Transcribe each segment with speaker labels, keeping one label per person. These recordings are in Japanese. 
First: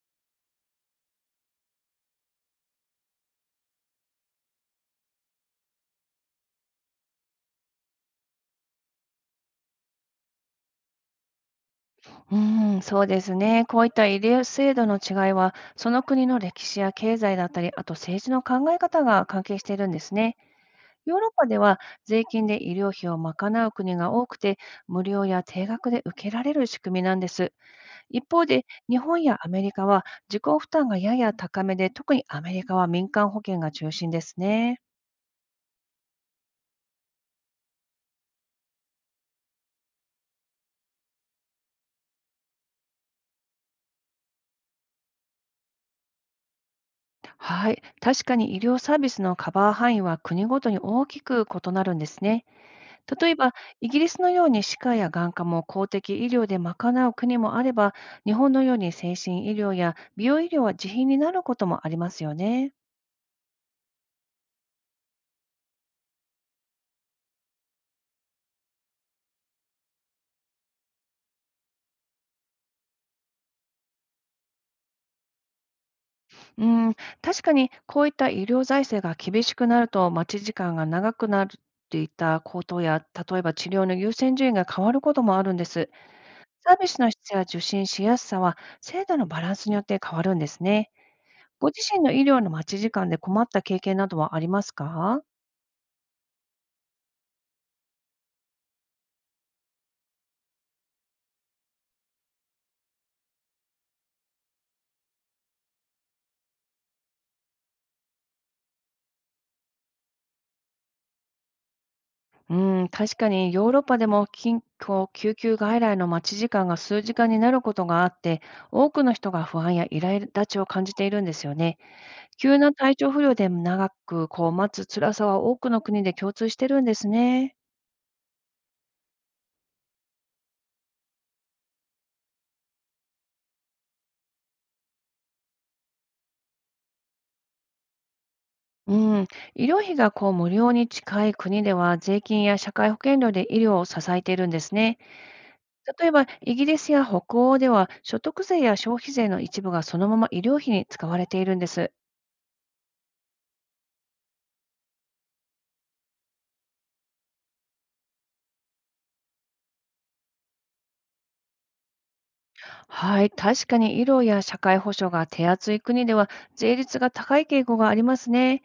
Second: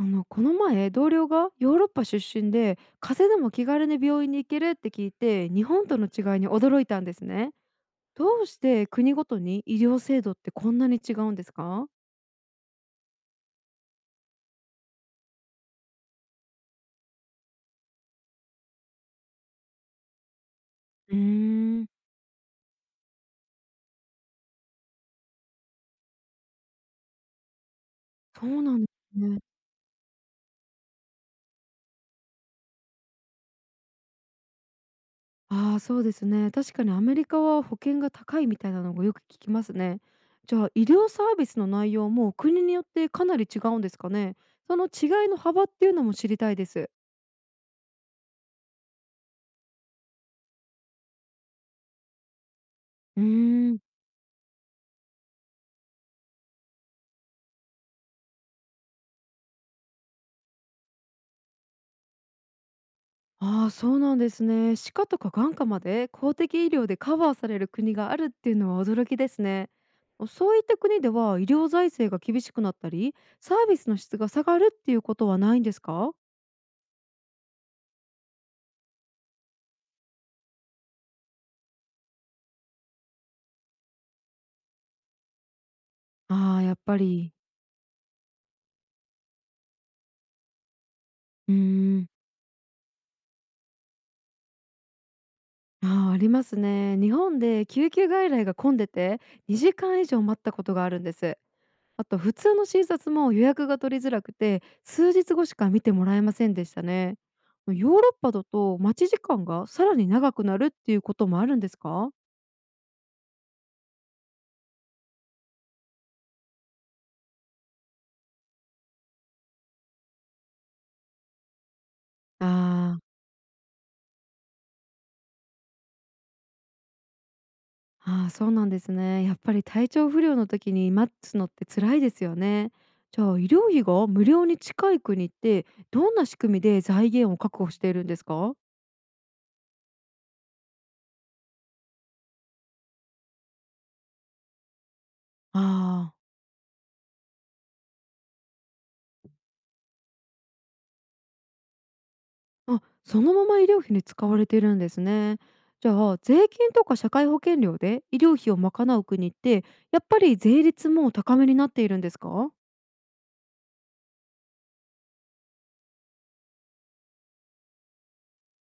Speaker 1: この前同僚がヨーロッパ出身で風邪でも気軽に病院に行けるって聞いて日本との違いに驚いたんですね。どうして国ごとに医療制度ってこんなに違うんですか？
Speaker 2: うん、そうですね。こういった医療制度の違いは、その国の歴史や経済だったり、あと政治の考え方が関係しているんですね。
Speaker 1: う
Speaker 2: ヨ
Speaker 1: ー
Speaker 2: ーロッパでは
Speaker 1: ん、
Speaker 2: 税金で医療費を賄う国が多くて、無料や定額で受けられる仕組みなんです。一方
Speaker 1: そう
Speaker 2: で、
Speaker 1: なんで
Speaker 2: 日
Speaker 1: す
Speaker 2: 本や
Speaker 1: ね。
Speaker 2: アメリカは自己負担がやや高めで、特にアメリカは民間保険が中心ですね。
Speaker 1: ああ、そうですね。確かにアメリカは保険が高いみたいなのがよく聞きますね。じゃあ医療サービスの内容も国によってかなり違うんですかね。その違いの幅っていうのも知りたいです。
Speaker 2: はい、確かに医療サービスのカバー範囲は国ごとに大きく異なるんですね。
Speaker 1: うー
Speaker 2: 例えば、
Speaker 1: ん。
Speaker 2: イギリスのように歯科や眼科も公的医療で賄う国もあれば、日本のように精神医療や美容医療は自費になることもありますよね。
Speaker 1: ああ、そうなんですね。歯科とか眼科まで公的医療でカバーされる国があるっていうのは驚きですね。そういった国では医療財政が厳しくなったり、サービスの質が下がるっていうことはないんですか？
Speaker 2: うん、確かにこういった医療財政が厳しくなると、待ち時間が長くなるっていった高騰や、例えば治療の優先順位が変わることもあるんです。
Speaker 1: ああ、や
Speaker 2: サー
Speaker 1: っ
Speaker 2: ビ
Speaker 1: ぱ
Speaker 2: スの
Speaker 1: り。
Speaker 2: 質や受診しやすさは、制度のバランスによって変わるんですね。
Speaker 1: うー
Speaker 2: ご自身
Speaker 1: ん。
Speaker 2: の医療の待ち時間で困った経験などはありますか？
Speaker 1: ああ、ありますね。日本で救急外来が混んでて2時間以上待ったことがあるんです。あと普通の診察も予約が取りづらくて数日後しか見てもらえませんでしたね。ヨーロッパだと待ち時間がさらに長くなるっていうこともあるんですか？
Speaker 2: うん、確かにヨーロッパでも緊急救急外来の待ち時間が数時間になることがあって、多くの人が不安や苛立ちを感じているんですよね。
Speaker 1: あ
Speaker 2: 急な体調
Speaker 1: ー。
Speaker 2: 不良で長く待つ辛さは多くの国で共通してるんですね。
Speaker 1: あーそうなんですね。やっぱり体調不良の時に待つのって辛いですよね。じゃあ医療費が無料に近い国ってどんな仕組みで財源を確保しているんですか？
Speaker 2: うん、医療費が無料に近い国では税金や社会保険料で医療を支えているんですね。例え
Speaker 1: ああ
Speaker 2: ば
Speaker 1: ー。
Speaker 2: イギリスや北欧では所得税や消費税の一部がそのまま医療費に使われているんです。
Speaker 1: あ、そのまま医療費に使われているんですね。じゃあ税金とか社会保険料で医療費を賄う国って、やっぱり税率も高めになっているんですか？
Speaker 2: はい、確かに医療や社会保障が手厚い国では税率が高い傾向がありますね。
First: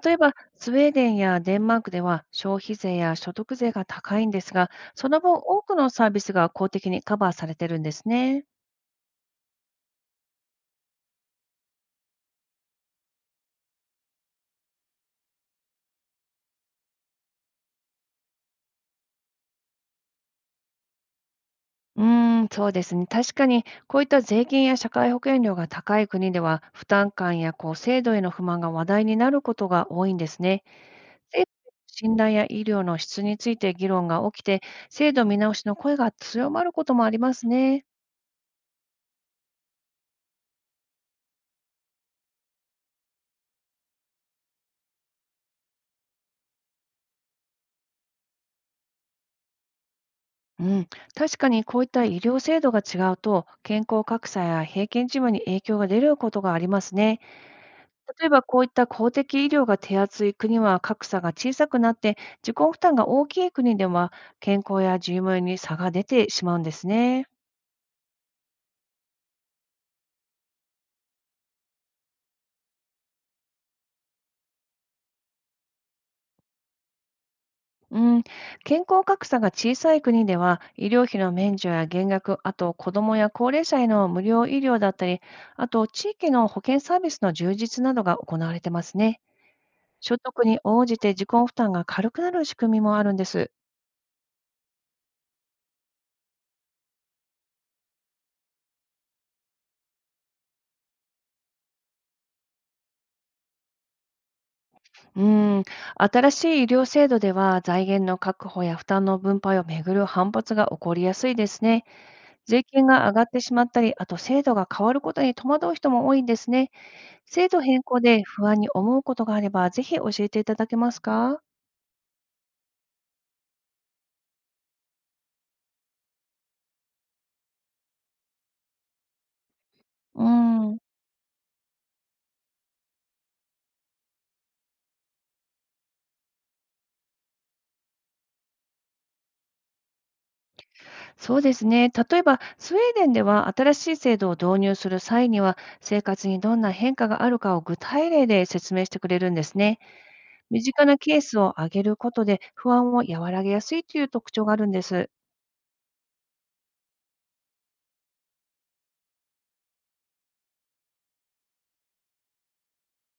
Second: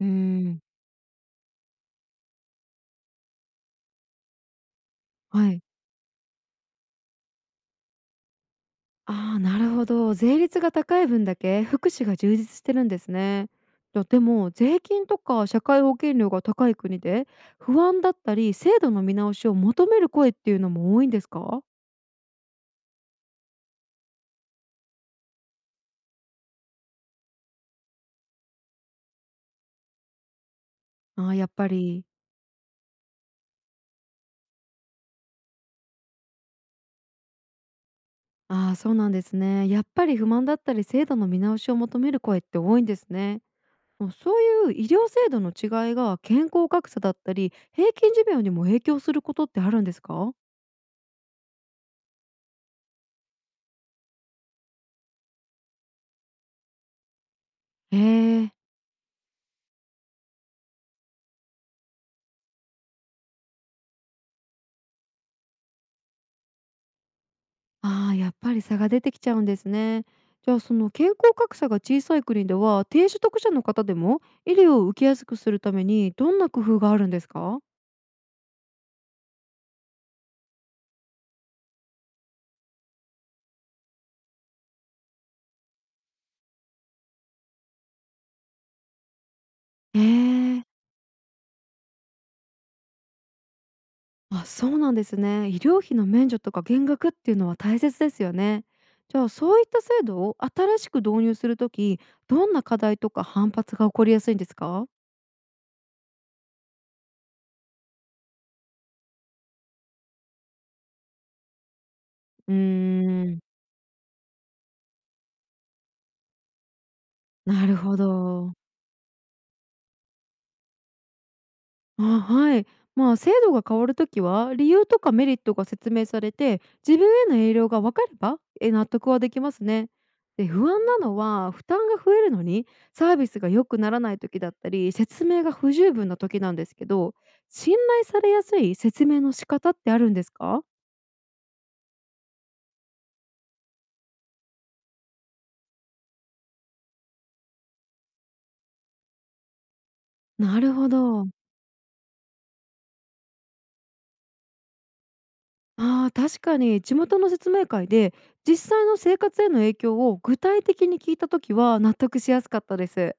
Speaker 1: うー
Speaker 2: 例えば、
Speaker 1: ん。
Speaker 2: スウェーデンやデンマークでは消費税や所得税が高いんですが、その分
Speaker 1: は
Speaker 2: 多
Speaker 1: い。
Speaker 2: くのサービスが公的にカバーされてるんですね。
Speaker 1: ああ、なるほど。税率が高い分だけ福祉が充実してるんですね。じゃあでも税金とか社会保険料が高い国で、不安だったり制度の見直しを求める声っていうのも多いんですか？
Speaker 2: うーん、そうですね。確かに、こういった税金や社会保険料が高い国では、負担感や制度への不満が話題になることが多いんですね。
Speaker 1: ああー、
Speaker 2: 制度への
Speaker 1: やっぱり。
Speaker 2: 信頼や医療の質について議論が起きて、制度見直しの声が強まることもありますね。
Speaker 1: ああ、そうなんですね。やっぱり不満だったり制度の見直しを求める声って多いんですね。もうそういう医療制度の違いが健康格差だったり平均寿命にも影響することってあるんですか？
Speaker 2: うん、確かにこういった医療制度が違うと、健康格差や平均事務に影響が出ることがありますね。
Speaker 1: へ
Speaker 2: 例えば
Speaker 1: え。
Speaker 2: こういった公的医療が手厚い国は格差が小さくなって、自己負担が大きい国では健康や寿命に差が出てしまうんですね。
Speaker 1: ああ、やっぱり差が出てきちゃうんですね。じゃあその健康格差が小さい国では低所得者の方でも、医療を受けやすくするためにどんな工夫があるんですか？
Speaker 2: うん、健康格差が小さい国では、医療費の免除や減額、あと子どもや高齢者への無料医療だったり、あと地域の保健サービスの充実などが行われてますね。
Speaker 1: へ
Speaker 2: 所得に
Speaker 1: え。
Speaker 2: 応じて自己負担が軽くなる仕組みもあるんです。
Speaker 1: あ、そうなんですね。医療費の免除とか減額っていうのは大切ですよね。じゃあそういった制度を新しく導入するとき、どんな課題とか反発が起こりやすいんですか？
Speaker 2: うん、新しい医療制度では財源の確保や負担の分配をめぐる反発が起こりやすいですね。
Speaker 1: うー
Speaker 2: 税金が上がっ
Speaker 1: ん、
Speaker 2: てしまったり、あと制度が変わることに戸惑う人も多いんですね。制度
Speaker 1: なる
Speaker 2: 変
Speaker 1: ほ
Speaker 2: 更で不
Speaker 1: ど。
Speaker 2: 安に思うことがあれば、ぜひ教えていただけますか？
Speaker 1: あ、はい。まあ、制度が変わるときは、理由とかメリットが説明されて、自分への影響が分かれば、納得はできますね。
Speaker 2: う
Speaker 1: で、不
Speaker 2: ん、
Speaker 1: 安なのは、負担が増えるのに、サービスが良くならないときだったり、説明が不十分なときなんですけど、信頼されやすい説明の仕方ってあるんですか？
Speaker 2: そうですね。例えば、スウェーデンでは新しい制度を導入する際には、生活にどんな変化があるかを具体例で説明してくれるんですね。
Speaker 1: な
Speaker 2: 身
Speaker 1: る
Speaker 2: 近
Speaker 1: ほ
Speaker 2: なケー
Speaker 1: ど。
Speaker 2: スを挙げることで、不安を和らげやすいという特徴があるんです。
Speaker 1: ああ、確かに地元の説明会で、実際の生活への影響を具体的に聞いたときは納得しやすかったです。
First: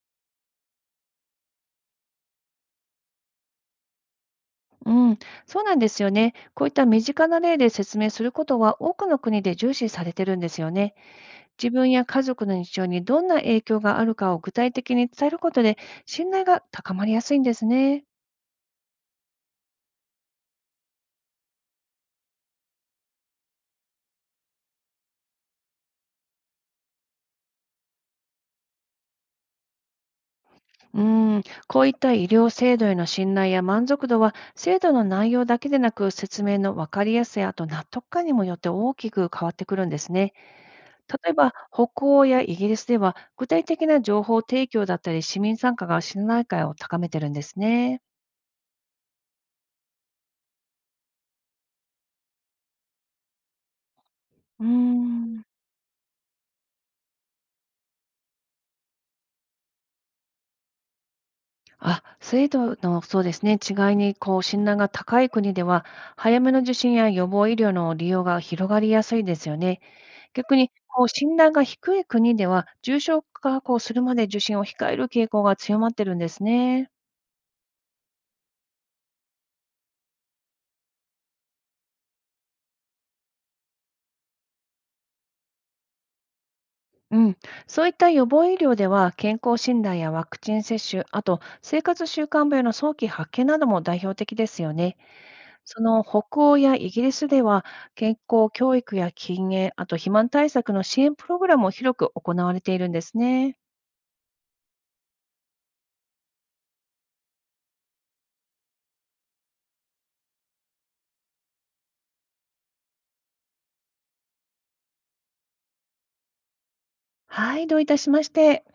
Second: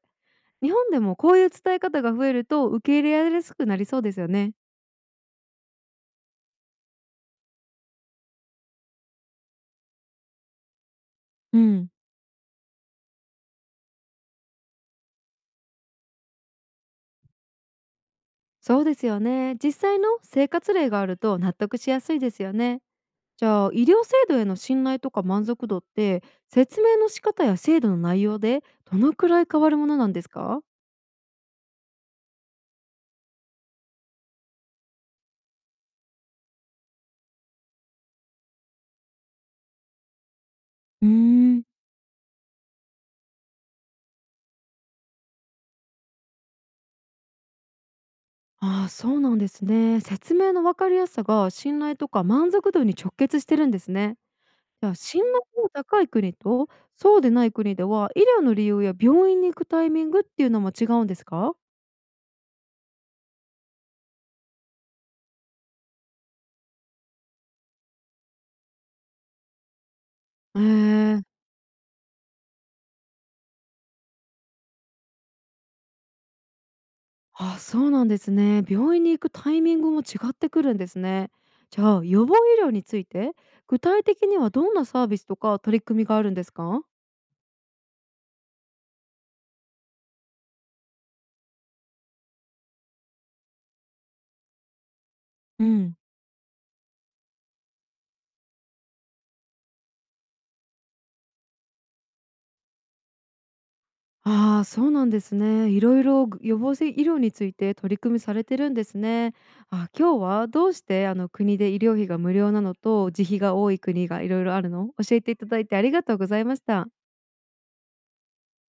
Speaker 1: 日本でもこういう伝え方が増えると受け入れやすくなりそうですよね。
Speaker 2: うん、そうなんですよね。こういった身近な例で説明することは、多くの国で重視されてるんですよね。
Speaker 1: う
Speaker 2: 自
Speaker 1: ん、
Speaker 2: 分や家族の日常にどんな影響があるかを具体的に伝えることで、信頼が高まりやすいんですね。
Speaker 1: そうですよね。実際の生活例があると納得しやすいですよね。じゃあ医療制度への信頼とか満足度って、説明の仕方や制度の内容でどのくらい変わるものなんですか？
Speaker 2: うん、こういった医療制度への信頼や満足度は、制度の内容だけでなく、説明の分かりやすさ、あと納得感にもよって大きく変わってくるんですね。
Speaker 1: うー
Speaker 2: 例えば、
Speaker 1: ん。
Speaker 2: 北欧やイギリスでは、具体的な情報提供だったり、市民参加が信頼感を高めてるんですね。
Speaker 1: ああーそうなんですね。説明の分かりやすさが信頼とか満足度に直結してるんですね。
Speaker 2: う
Speaker 1: じゃあ、進
Speaker 2: ん、
Speaker 1: 学の高い国とそうでない国では、医療の理由や病院に行くタイミングっていうのも違うんですか？
Speaker 2: あ、制度の、そうですね、違いに診断が高い国では、早めの受診や予防医療の利用が広がりやすいですよね。逆
Speaker 1: え
Speaker 2: に
Speaker 1: え。
Speaker 2: 診断が低い国では、重症化するまで受診を控える傾向が強まってるんですね。
Speaker 1: あ、そうなんですね。病院に行くタイミングも違ってくるんですね。じゃあ、予防医療について、具体的にはどんなサービスとか取り組みがあるんですか？
Speaker 2: うん、そういった予防医療では、健康診断やワクチン接種、あと生活習慣病の早期発見なども代表的ですよね。
Speaker 1: う
Speaker 2: そ
Speaker 1: ん。
Speaker 2: の北欧やイギリスでは、健康教育や禁煙、あと肥満対策の支援プログラムを広く行われているんですね。
Speaker 1: ああ、そうなんですね。いろいろ予防性医療について取り組みされてるんですね。あ、今日はどうしてあの国で医療費が無料なのと自費が多い国がいろいろあるのを教えていただいてありがとうございました。
Speaker 2: はい、どういたしまして。